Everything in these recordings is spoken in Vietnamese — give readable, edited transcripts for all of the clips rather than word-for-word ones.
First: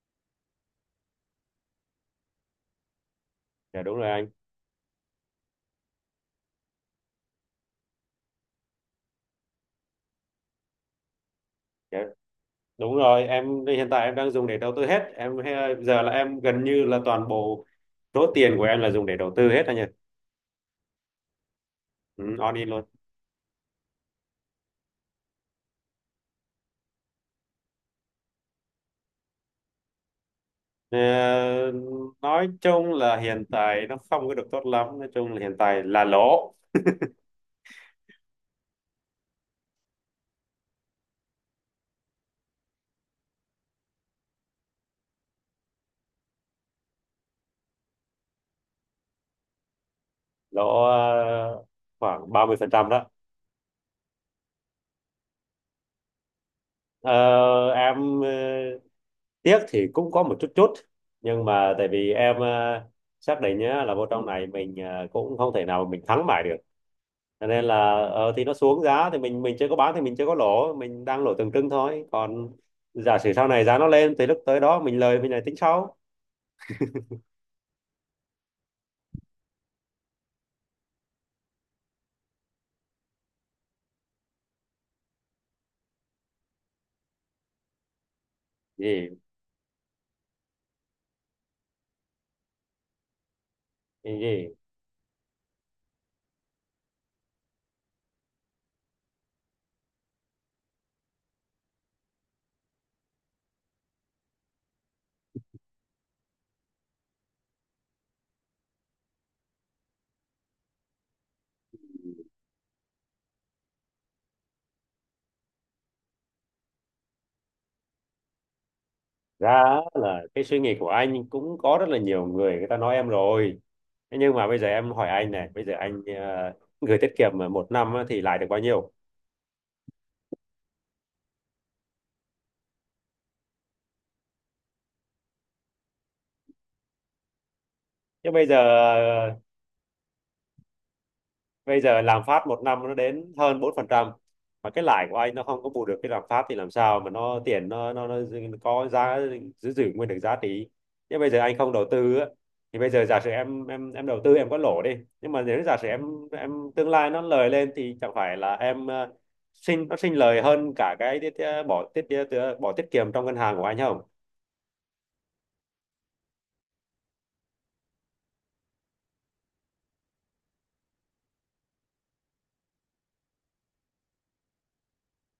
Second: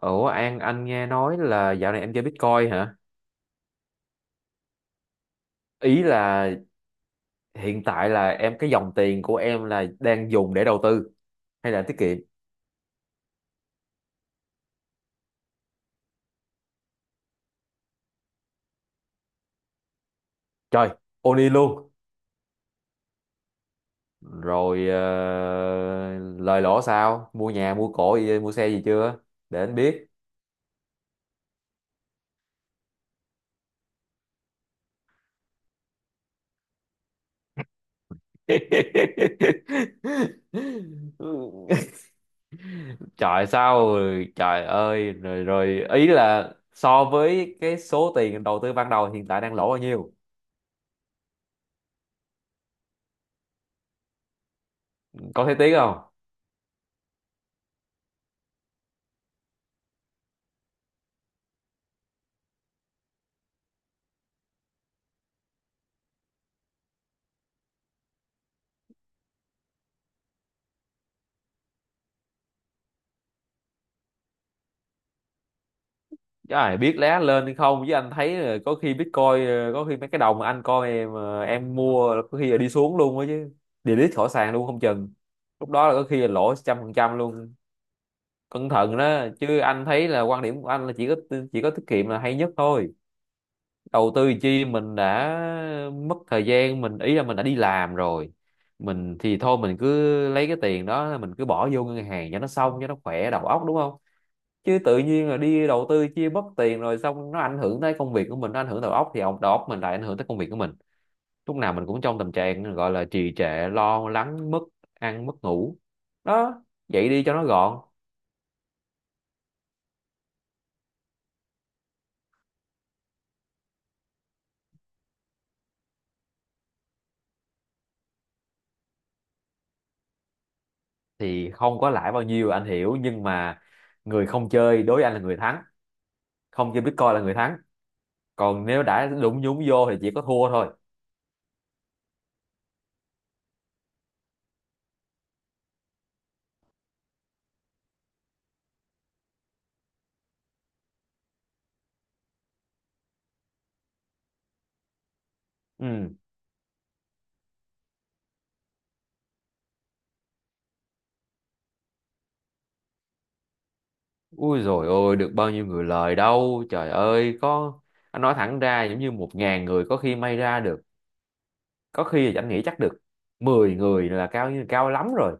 Ủa An, anh nghe nói là dạo này em chơi Bitcoin hả? Dạ đúng rồi anh. Ý là hiện tại là em cái dòng tiền của em là đang dùng để đầu tư hay là tiết Dạ, kiệm? đúng rồi, em hiện tại em đang dùng để đầu tư hết. Giờ là em gần như là toàn bộ số tiền của em là dùng để đầu tư hết anh nhỉ. Trời, Oni luôn. Ừ, all in luôn. Rồi lời lỗ sao? Mua nhà, mua cổ, mua xe gì chưa? Để anh biết. Ờ, nói chung là hiện tại nó không có được tốt lắm, nói chung là hiện tại là lỗ, Trời sao rồi? Trời ơi, rồi rồi ý là so với cái số tiền đầu tư ban đầu hiện tại đang lỗ bao nhiêu? lỗ ờ, khoảng 30% đó. Có thấy tiếc không? Ờ, em tiếc thì cũng có một chút chút, nhưng mà tại vì em xác định nhá là vô trong này mình cũng không thể nào mà mình thắng mãi được. Cho nên là thì nó xuống giá thì mình chưa có bán thì mình chưa có lỗ, mình đang lỗ tượng trưng thôi, còn giả sử sau này giá nó lên thì lúc tới đó mình lời mình lại tính sau. Trời biết lá lên hay không, chứ anh thấy là có khi Bitcoin có khi mấy cái đồng mà anh coi em em mua là có khi là đi xuống luôn á chứ, delete khỏi sàn luôn không chừng. Lúc đó là có khi là lỗ 100% luôn. Cẩn thận Gì, đó, chứ anh thấy là quan điểm của anh là chỉ có, chỉ có tiết kiệm là hay nhất thôi. Đầu cái tư gì? chi, mình đã mất thời gian mình, ý là mình đã đi làm rồi, mình thì thôi mình cứ lấy cái tiền đó mình cứ bỏ vô ngân hàng cho nó xong, cho nó khỏe đầu óc, đúng không? Chứ tự nhiên là đi đầu tư chia mất tiền rồi, xong nó ảnh hưởng tới công việc của mình, nó ảnh hưởng đầu óc thì ông đầu óc mình lại ảnh hưởng tới công việc của mình. Lúc nào mình cũng trong tình trạng gọi là trì trệ, lo lắng, mất ăn mất ngủ. Đó, vậy đi cho nó gọn. Ra á là cái suy nghĩ của anh cũng có rất là nhiều người người ta nói em rồi. Thế nhưng mà bây giờ em hỏi anh này, bây giờ anh gửi tiết kiệm mà một năm á thì lãi được bao nhiêu? Thì không có lãi bao nhiêu anh hiểu, nhưng mà người không chơi đối với anh là người thắng. Không chơi Bitcoin là người thắng, Chứ bây giờ còn nếu đã nhúng vô thì chỉ có thua thôi. bây giờ lạm phát một năm nó đến hơn 4%, mà cái lãi của anh nó không có bù được cái lạm phát thì làm sao mà nó tiền nó có giá, giữ giữ nguyên được giá trị. Nhưng bây giờ anh không đầu tư á, thì bây giờ giả sử em đầu tư em có lỗ đi, nhưng mà nếu giả sử Ừ, em tương lai nó lời lên thì chẳng phải là em sinh, nó sinh lời hơn cả cái tiết, bỏ tiết bỏ tiết kiệm trong ngân hàng của anh không? ui rồi, ôi được bao nhiêu người lời đâu trời ơi, có, anh nói thẳng ra giống như 1.000 người có khi may ra được, có khi là Chánh nghĩ chắc được 10 người là cao lắm rồi.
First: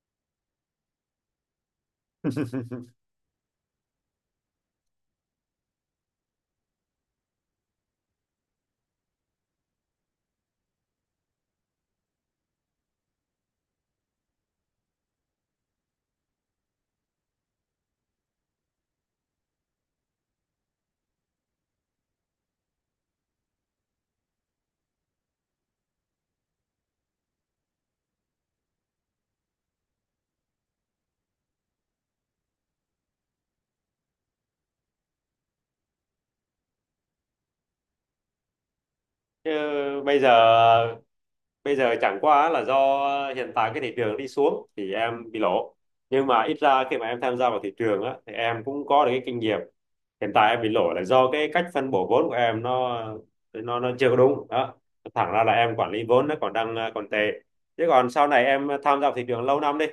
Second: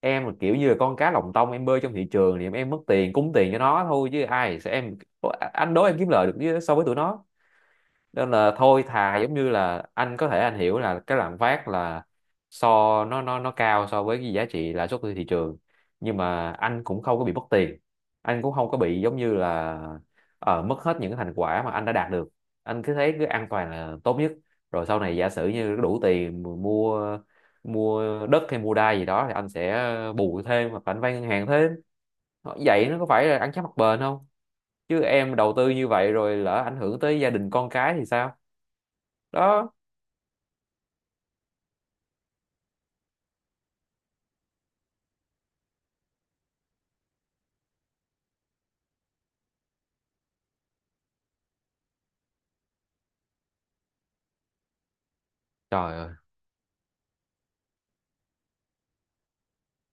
Em là kiểu như là con cá lòng tông em bơi trong thị trường thì em mất tiền cúng tiền cho nó thôi, chứ ai sẽ em. Anh đố em kiếm so với tụi nó. Nên là thôi, thà giống như là anh có thể anh hiểu là cái lạm phát là so nó nó cao so với cái giá trị lãi suất của thị trường, nhưng mà anh cũng không có bị mất tiền, anh cũng không có bị giống như là mất hết những cái thành quả mà anh đã đạt được. Anh cứ thấy cứ an toàn là tốt nhất, rồi sau này giả sử như đủ tiền mua, mua đất hay mua đai gì đó thì anh sẽ bù thêm hoặc là anh vay ngân hàng thêm. Ờ, vậy nó có phải là ăn chắc mặc bền không? Chứ em đầu tư như vậy rồi lỡ ảnh hưởng tới gia đình con cái thì sao? Chứ Đó. bây giờ bây giờ chẳng qua là do hiện tại cái thị trường đi xuống thì em bị lỗ, nhưng mà ít ra khi mà em tham gia vào thị trường á thì em cũng có được cái kinh nghiệm. Hiện tại em bị lỗ là do cái cách phân bổ vốn của em nó, nó chưa có đúng đó, thẳng ra là em quản Trời lý ơi, vốn nó còn đang còn tệ. Chứ còn sau này em tham gia vào thị trường lâu năm đi,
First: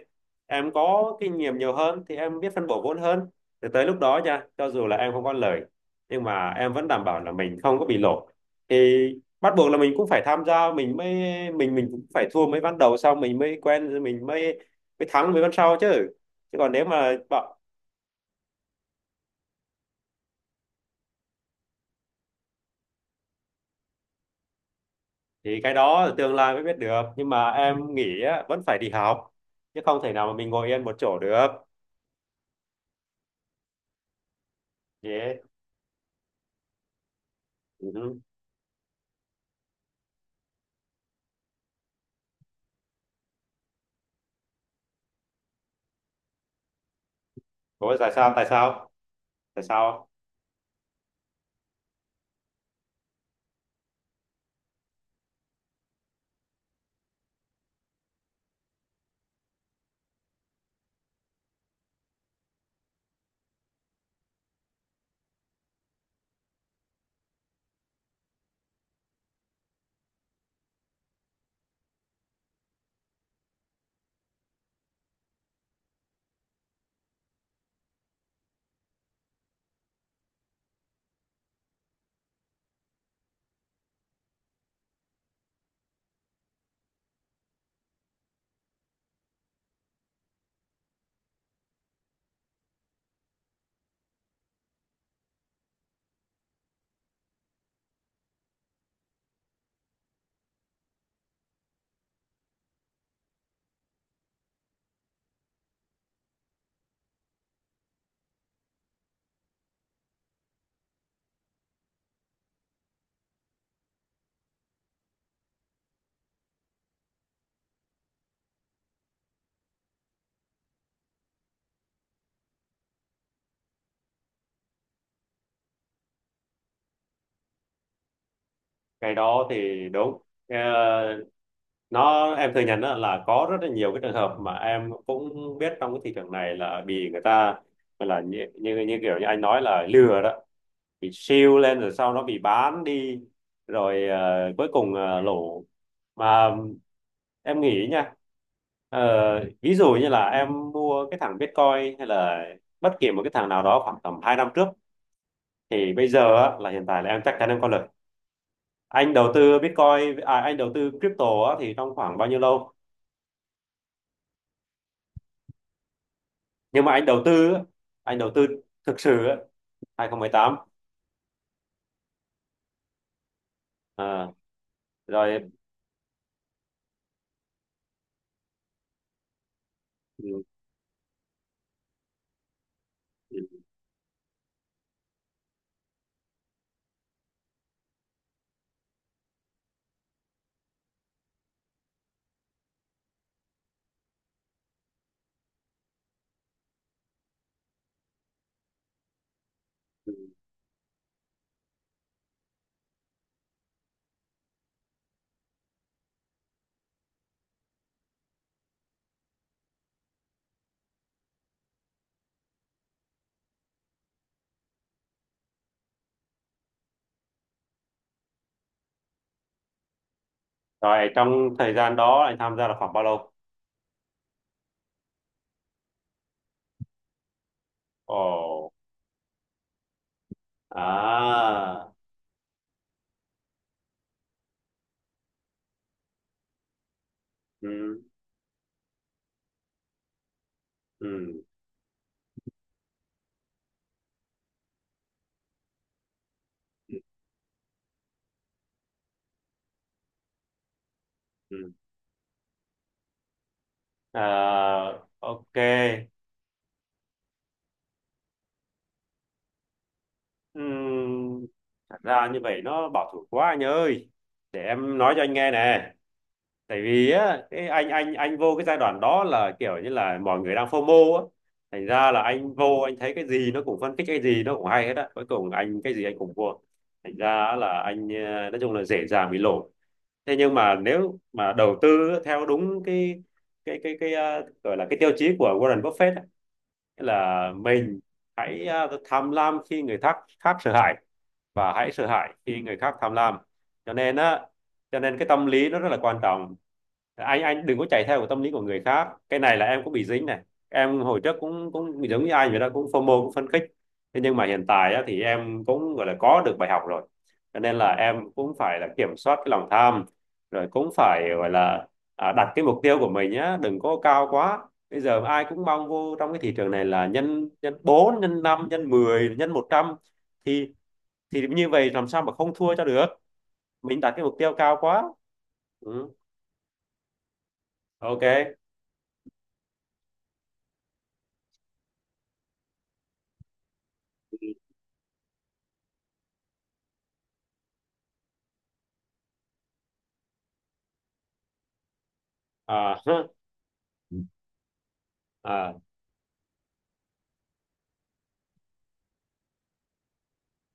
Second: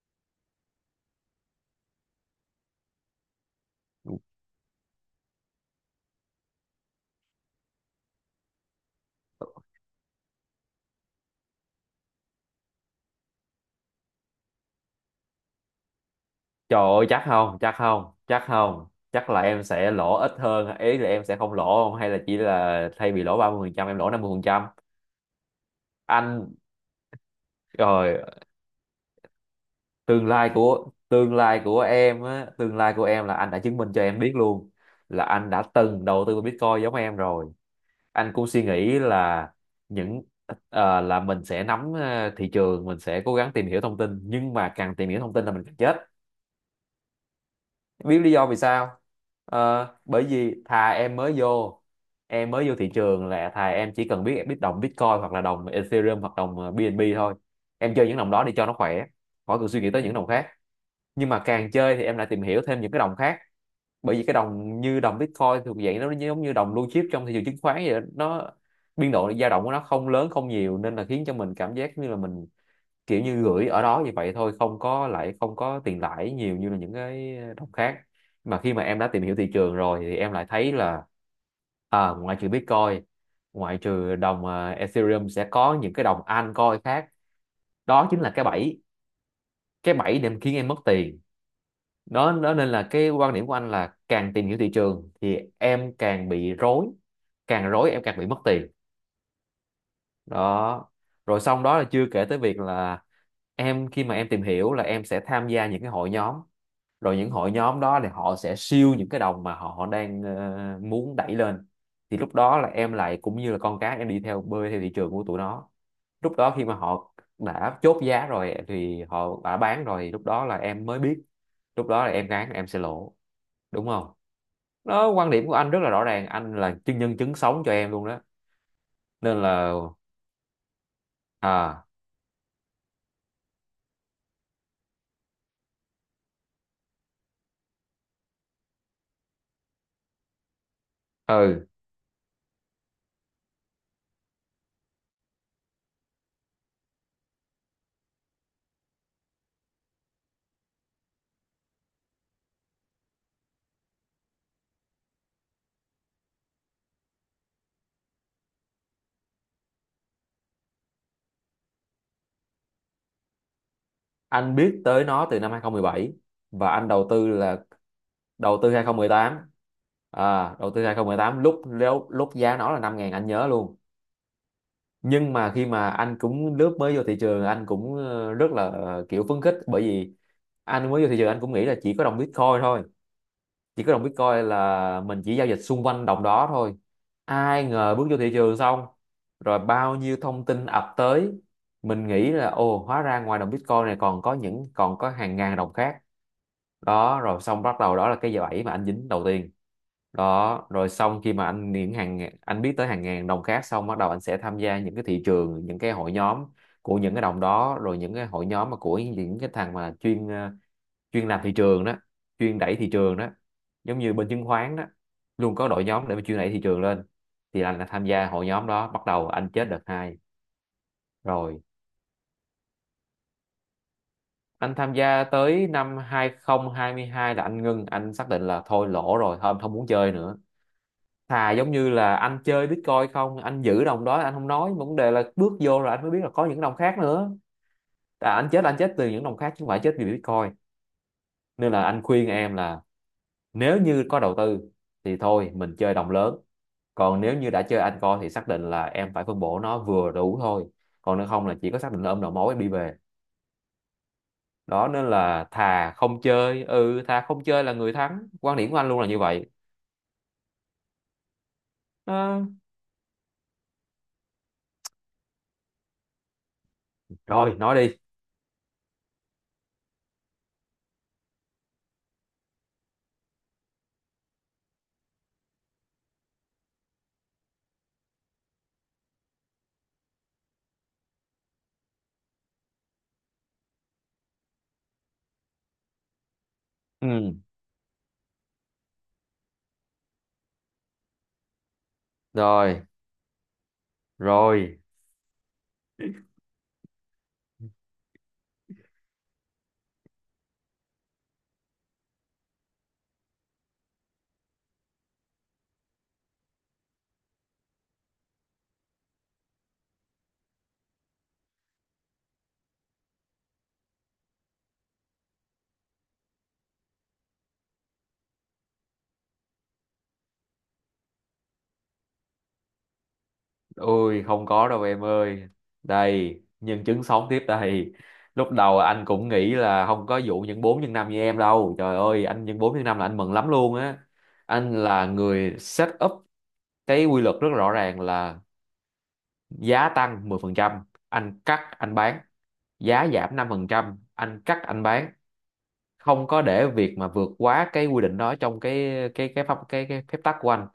em có kinh nghiệm nhiều hơn thì em biết phân bổ vốn hơn, thì tới lúc đó nha, cho dù là em không có lời nhưng mà em vẫn đảm bảo là mình không có bị lỗ. Thì bắt buộc là mình cũng phải tham gia, mình mới mình cũng phải thua mấy ván đầu, sau mình mới quen rồi mình mới mới thắng mấy ván sau chứ chứ còn trời nếu ơi, mà bảo- chắc không, chắc là em sẽ lỗ ít hơn, ý là em sẽ không lỗ không, hay là chỉ là thay vì lỗ 30%, em lỗ 50%. thì cái đó tương Anh lai mới biết được, nhưng mà em nghĩ rồi. á, vẫn phải đi học chứ không thể nào Tương mà mình lai ngồi yên của, một chỗ tương được. lai của em á tương lai của em là anh đã chứng minh cho em biết luôn, là Yeah. anh đã từng đầu tư vào Bitcoin giống em rồi. Uh. Anh cũng suy nghĩ là những là mình sẽ nắm thị trường, mình sẽ cố gắng tìm hiểu thông tin, nhưng mà càng tìm hiểu thông tin là mình càng chết. Ủa, tại Biết lý sao, tại do vì sao, sao? tại Ờ, sao? bởi vì thà em mới vô, em mới vô thị trường là thà em chỉ cần biết biết đồng Bitcoin hoặc là đồng Ethereum hoặc đồng BNB thôi. Em chơi những đồng đó đi cho nó khỏe, khỏi cần suy nghĩ tới những đồng khác. Nhưng mà càng chơi thì em lại tìm hiểu thêm những cái đồng khác, bởi vì cái đồng như đồng Bitcoin thuộc dạng nó giống như đồng blue chip trong thị trường chứng khoán vậy đó. Nó biên độ dao động của nó không lớn không nhiều, nên là khiến cho mình cảm giác như là mình kiểu như gửi ở đó như vậy thôi, không có lại, không có tiền lãi nhiều như là những cái đồng khác. Mà khi mà em đã tìm hiểu thị trường rồi thì em lại thấy là à, ngoại trừ Bitcoin, ngoại trừ đồng à, Ethereum, sẽ có những cái đồng altcoin khác. Đó chính là cái bẫy, cái bẫy để khiến em mất tiền. Đó, đó, nên là cái quan điểm của anh là càng tìm hiểu thị trường thì em càng bị rối, càng rối em càng bị mất tiền. Đó, rồi xong đó là chưa kể tới việc là em, khi mà em tìm hiểu là em sẽ tham gia những cái hội nhóm, rồi những hội nhóm đó thì họ sẽ siêu những cái đồng mà họ đang muốn đẩy lên. Thì lúc đó là em lại cũng như là con cá, em đi theo bơi theo thị trường của tụi nó. Lúc đó khi mà họ đã chốt giá rồi thì họ đã bán rồi, lúc đó là em mới biết. Lúc đó là em gán em sẽ lỗ, đúng không? Đó, quan điểm của anh rất là rõ ràng, anh là chứng nhân chứng sống cho em luôn đó, Cái nên đó là. thì đúng. Ờ, À nó em thừa nhận đó là có rất là nhiều cái trường hợp mà em cũng biết, trong cái thị trường này là bị người ta gọi là như, như kiểu như anh nói là lừa đó, bị siêu ừ, lên rồi sau nó bị bán đi, rồi cuối cùng lỗ. Mà em nghĩ nha, ờ, ví dụ như là em mua cái thằng Bitcoin hay là bất kỳ một cái thằng nào đó khoảng tầm 2 năm trước, thì bây giờ á, là hiện tại là em chắc chắn em có lời. Anh đầu tư Bitcoin, à, anh đầu tư crypto á, thì trong khoảng bao nhiêu lâu? anh biết tới nó từ năm 2017, và Nhưng anh mà anh đầu đầu tư tư là á, anh đầu tư đầu tư thực sự á, 2018. À, 2018. đầu tư 2018 lúc lúc lúc giá nó là 5.000 anh nhớ luôn. Ờ, Nhưng rồi. mà khi mà anh cũng lướt mới vô thị trường anh cũng rất là kiểu phấn khích, bởi vì Ừ, anh mới vô thị trường anh cũng nghĩ là chỉ có đồng Bitcoin thôi, chỉ có đồng Bitcoin là mình chỉ giao dịch xung quanh đồng đó thôi. Ai ngờ bước vô thị trường xong rồi bao nhiêu thông tin ập tới, mình nghĩ là ồ hóa ra ngoài đồng Bitcoin này còn có hàng ngàn đồng khác. Đó, rồi xong bắt đầu đó là cái bẫy mà anh dính đầu tiên. Đó rồi xong khi mà anh những hàng anh biết tới hàng ngàn đồng khác xong bắt đầu anh sẽ tham gia những cái thị trường, những cái hội nhóm của những cái đồng đó, rồi những cái hội nhóm mà của những cái thằng mà chuyên chuyên làm thị trường đó, chuyên đẩy thị trường đó, giống như bên chứng khoán đó, luôn có đội nhóm để mà chuyên đẩy thị trường lên. Thì anh là tham gia hội nhóm đó bắt đầu anh chết đợt hai. rồi, trong Rồi thời gian đó anh tham gia là khoảng bao lâu? anh tham gia tới năm 2022 là anh ngưng, anh xác định là Ồ. thôi lỗ rồi, thôi anh không muốn chơi nữa. Thà giống như À. là anh chơi Bitcoin không, anh giữ đồng đó anh không nói, vấn đề là bước vô rồi anh mới biết là có những đồng khác nữa. Ừ. À, anh chết là anh chết từ những đồng khác chứ không phải chết vì Bitcoin. Ừ. Nên là anh khuyên em là nếu như có đầu tư thì thôi mình chơi đồng lớn, Ừ. còn nếu như đã chơi anh coi thì xác định là em phải phân bổ nó vừa đủ thôi, còn nếu không là chỉ Ừ. có xác định là ôm đầu mối em đi về. Đó, À, nên là thà ok. không chơi, ừ thà không chơi là người thắng, quan điểm của anh luôn là như vậy. Ừm, thật ra như Ờ, vậy nó bảo thủ quá anh ơi, để em nói cho anh nghe nè. Tại vì á rồi cái nói anh đi. anh anh vô cái giai đoạn đó là kiểu như là mọi người đang FOMO á, thành ra là anh vô anh thấy cái gì nó cũng phân tích, cái gì nó cũng hay hết á, cuối cùng anh cái gì anh cũng mua, thành ra là anh nói chung là dễ dàng bị lỗ. Thế nhưng mà nếu mà đầu tư theo đúng cái gọi là cái tiêu chí của Warren Buffett á, Ừ, là mình hãy tham lam khi người khác khác sợ hãi và hãy sợ hãi khi người rồi, khác tham lam. Cho nên á, rồi. cho nên cái tâm lý nó rất là quan trọng. Anh đừng có chạy theo cái tâm lý của người khác, cái này là em cũng bị dính này. Em hồi trước cũng cũng giống như anh vậy đó, cũng phô FOMO, cũng phấn khích. Thế nhưng mà hiện tại á, thì em cũng gọi là có được bài học rồi, cho nên là em cũng phải là kiểm soát cái lòng tham, rồi cũng phải gọi là đặt cái mục tiêu của mình nhá đừng có cao quá. Bây giờ ai cũng mong vô trong cái thị trường này là nhân nhân bốn, nhân năm, nhân 10, nhân 100, thì thì như vậy làm sao mà không thua cho được, mình đặt cái Ôi mục không tiêu có cao đâu quá. em ơi. Ừ. Đây, nhân chứng sống tiếp đây. Ok. Lúc đầu anh cũng nghĩ là không có vụ nhân 4 nhân 5 như em đâu. Trời ơi, anh nhân 4 nhân 5 là anh mừng lắm luôn á. Anh là người set up cái quy luật rất rõ ràng là giá tăng 10%, anh cắt anh bán. À. Giá giảm 5%, anh cắt anh bán. À. Không có để việc mà vượt quá cái quy định đó trong cái phép tắc của anh,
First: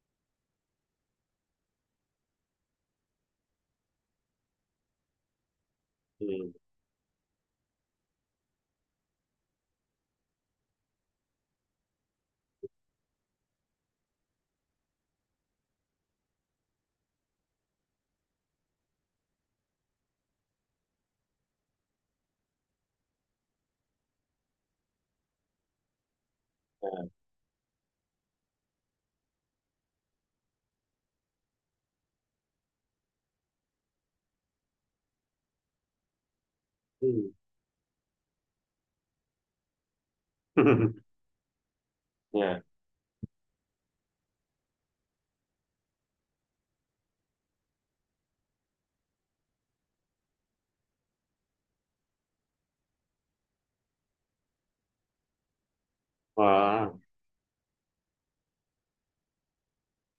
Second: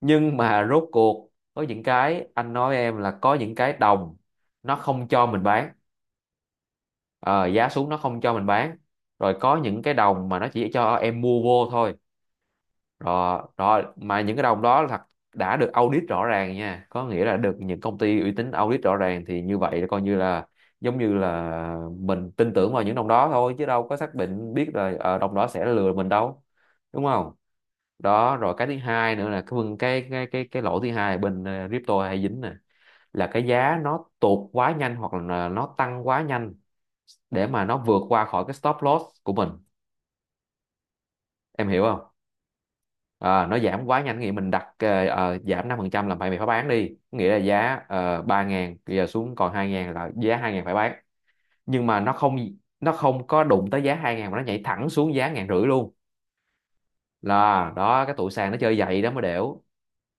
nhưng mà rốt cuộc có những cái anh nói em là có những cái đồng nó không cho mình bán. Ừ. Ờ, Giá xuống nó không cho mình bán, rồi có những cái đồng mà nó chỉ cho em mua vô thôi, rồi rồi mà những cái đồng đó là thật, đã được audit rõ ràng nha, có nghĩa là được những công ty uy tín audit rõ ràng, thì như vậy là coi như là giống như là mình tin tưởng vào những đồng đó thôi, chứ đâu có xác định biết là đồng đó sẽ lừa mình đâu, đúng không? Đó, rồi cái thứ hai nữa là cái lỗi thứ hai là bên crypto hay dính nè, là cái giá nó tụt quá nhanh hoặc là nó tăng quá nhanh Ừ. để mà nó vượt qua khỏi cái stop loss của mình, em hiểu không? Yeah. Nó giảm quá nhanh nghĩa mình đặt giảm 5% là phải mày phải bán đi, nghĩa là giá 3.000 bây giờ xuống còn hai ngàn là giá hai ngàn phải bán, nhưng mà nó không, nó không có đụng tới giá hai ngàn mà nó nhảy thẳng xuống giá ngàn rưỡi luôn. À. Là đó cái tụi sàn nó chơi vậy đó mới đểu.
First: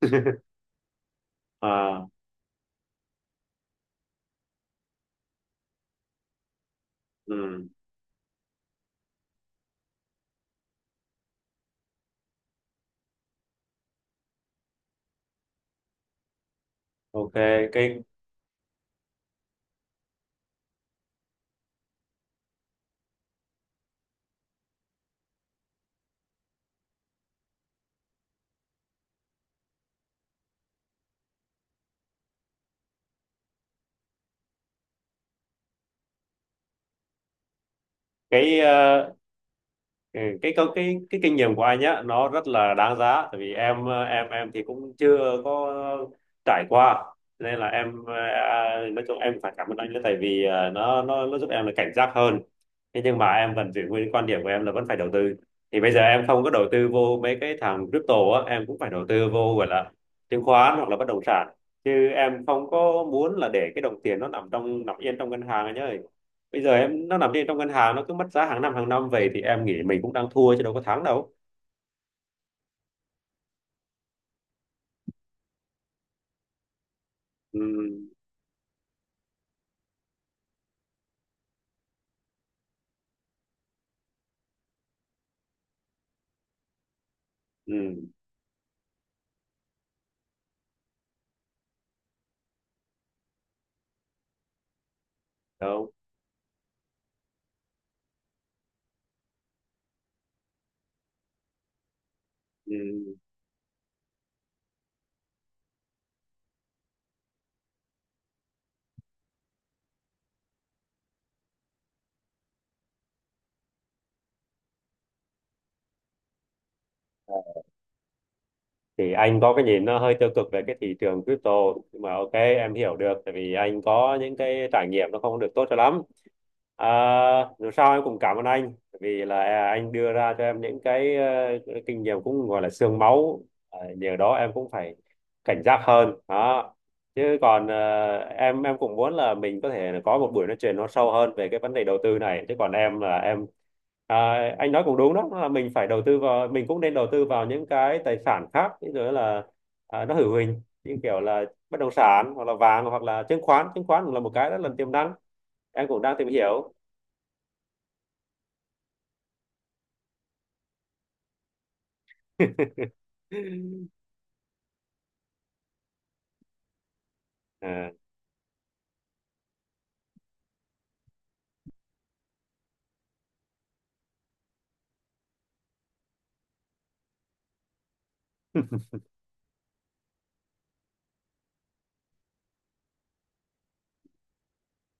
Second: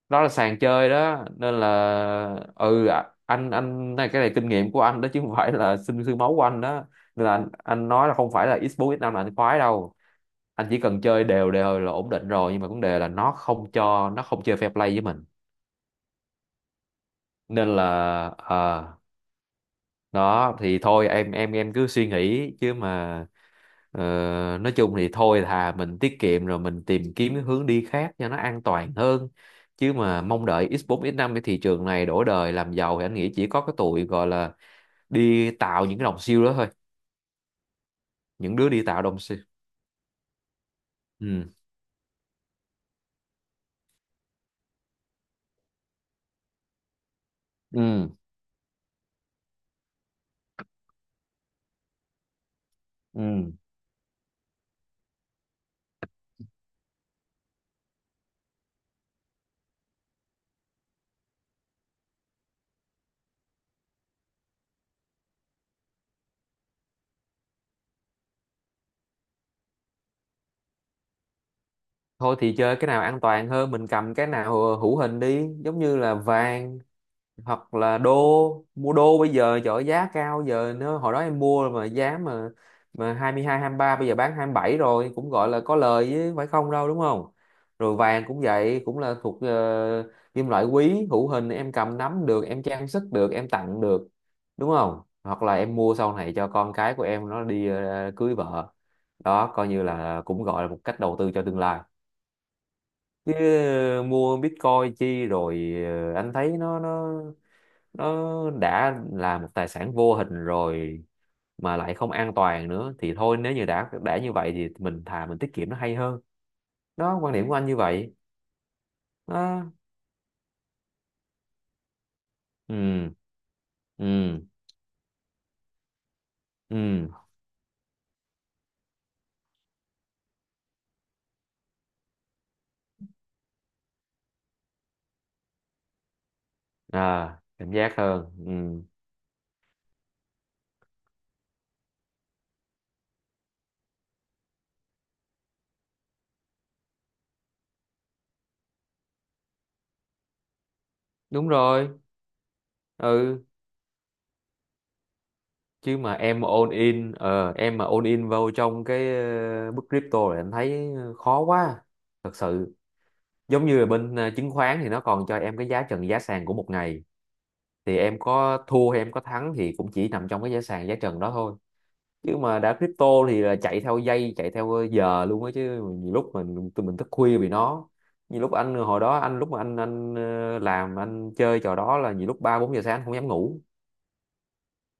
Đó là sàn chơi đó, nên là À. Anh này, cái này kinh nghiệm của anh đó, chứ không phải là sinh xương máu của anh đó, nên là Ừ. anh nói là không phải là X4 X5 là anh khoái đâu. Anh chỉ cần chơi đều đều là ổn định rồi, nhưng mà vấn đề là nó không cho, nó không chơi fair play với mình, Ok. nên là Cái ờ, đó thì thôi, em cứ suy nghĩ chứ mà. Ờ, nói chung thì thôi, thà mình tiết kiệm rồi mình tìm kiếm cái hướng đi khác cho nó an toàn hơn, chứ mà mong đợi X4 X5 cái thị trường này đổi đời làm giàu thì anh nghĩ chỉ có cái tụi gọi là đi tạo những cái đồng siêu đó thôi, những cái đứa đi tạo ờ, đồng siêu. ừ, cái câu, cái kinh Ừ. nghiệm của anh nhá nó rất là đáng giá, tại vì em em thì cũng chưa có trải qua. Nên là em Ừ. Nói chung em phải cảm ơn anh nữa, tại vì nó giúp em là cảnh giác hơn. Thế nhưng mà Ừ. em vẫn giữ nguyên cái quan điểm của em là vẫn phải đầu tư. Thì bây giờ em không có đầu tư vô mấy cái thằng crypto á em cũng phải đầu tư vô gọi là chứng khoán hoặc là bất động sản, chứ em không có muốn là để cái đồng tiền nó nằm yên trong ngân hàng anh ơi. Bây giờ em nó nằm yên trong ngân hàng nó cứ mất giá hàng năm, hàng năm về, thì em nghĩ mình cũng đang thua chứ đâu có thắng đâu. Thôi thì chơi cái nào an toàn hơn, mình cầm cái nào hữu hình đi, giống như là vàng Ừ. hoặc là đô. Mua đô bây giờ, trời ơi, giá cao giờ nó, hồi đó em mua mà giá mà hai mươi hai, hai mươi mươi ba, bây giờ bán 27 rồi, cũng gọi là có lời chứ, phải không đâu, đúng không? Ừ. Rồi vàng cũng vậy, cũng là thuộc kim loại quý hữu hình, em cầm nắm được, em trang sức được, em tặng được, đúng không? Hoặc là em Đâu. mua sau này cho con cái của em nó đi cưới vợ. Đó coi như là cũng gọi là một cách đầu tư cho tương lai, Ừ. chứ mua Bitcoin chi rồi. Ờ, anh thấy nó nó đã là một tài sản vô hình rồi mà lại không an toàn nữa, thì thôi nếu như đã như vậy thì mình thà mình tiết kiệm nó hay hơn. Đó, quan điểm của anh như vậy Thì anh có cái đó. nhìn nó hơi tiêu cực về cái thị trường crypto, nhưng mà ok em hiểu Ừ. được, tại vì anh Ừ. có những cái trải nghiệm nó không được tốt cho lắm. Ừ. À, dù sao em cũng cảm ơn anh. Tại vì là anh đưa ra cho em những cái, cái kinh nghiệm cũng gọi là xương máu. À, nhờ đó em cũng phải cảnh giác hơn đó. Chứ À, còn cảnh giác hơn, ừ. em cũng muốn là mình có thể có một buổi nói chuyện nó sâu hơn về cái vấn đề đầu tư này. Chứ còn em là em. À, anh nói cũng đúng đó, là mình phải đầu tư vào, mình cũng nên đầu tư vào những cái tài sản khác, ví dụ là nó hữu hình như kiểu là Đúng bất rồi. động sản hoặc là vàng hoặc là chứng Ừ. khoán chứng khoán cũng là một cái rất là tiềm năng, em Chứ cũng mà đang tìm em mà hiểu. all in, em mà all in vào trong cái bức crypto này, anh thấy khó quá, thật sự. Giống như là bên chứng khoán thì nó còn cho em cái giá trần giá sàn của một ngày, À. thì em có thua hay em có thắng thì cũng chỉ nằm trong cái giá sàn giá trần đó thôi, chứ mà đã crypto thì là chạy theo giây chạy theo giờ luôn á chứ. Nhiều lúc mình, tụi mình thức khuya vì nó. Nhiều lúc anh hồi đó anh, lúc mà anh làm, anh chơi trò đó là nhiều lúc ba bốn giờ sáng anh không dám ngủ.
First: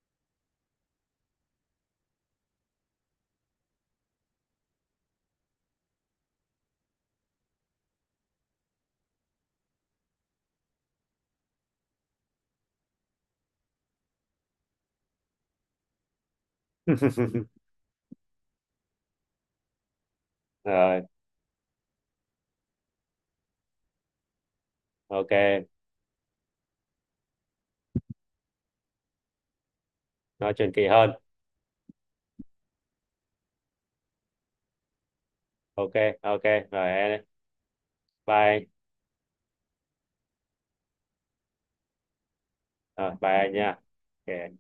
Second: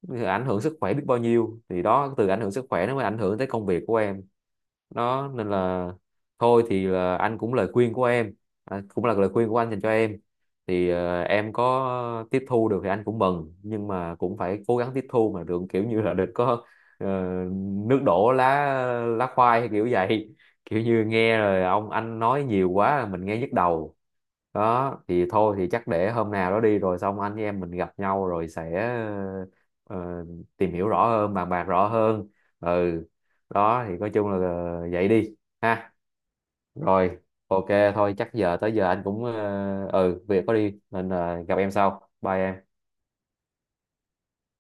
Thì ảnh hưởng sức khỏe biết bao nhiêu, thì đó, từ ảnh hưởng sức khỏe nó mới ảnh hưởng tới công việc của em, đó nên là thôi thì là anh cũng lời khuyên của em, à, cũng là lời khuyên của anh dành cho em, thì em có tiếp thu được thì anh cũng mừng, nhưng mà cũng phải cố gắng tiếp thu mà đừng kiểu như là đừng có ờ, nước đổ lá lá khoai hay kiểu vậy kiểu Rồi, như nghe rồi ông anh nói nhiều quá mình nghe nhức đầu. Đó thì thôi, thì ok, chắc để hôm nào đó đi rồi xong anh với em mình gặp nhau rồi sẽ ờ, nói chuyện tìm kỳ hiểu rõ hơn. hơn, bàn bạc rõ hơn. Ừ. Đó thì nói chung là vậy đi Ok. ha. Ok. Rồi Rồi, em- ok, thôi chắc giờ bye. tới giờ anh cũng ừ việc có đi, nên là gặp em sau, bye em. Rồi bye anh nha. Ok.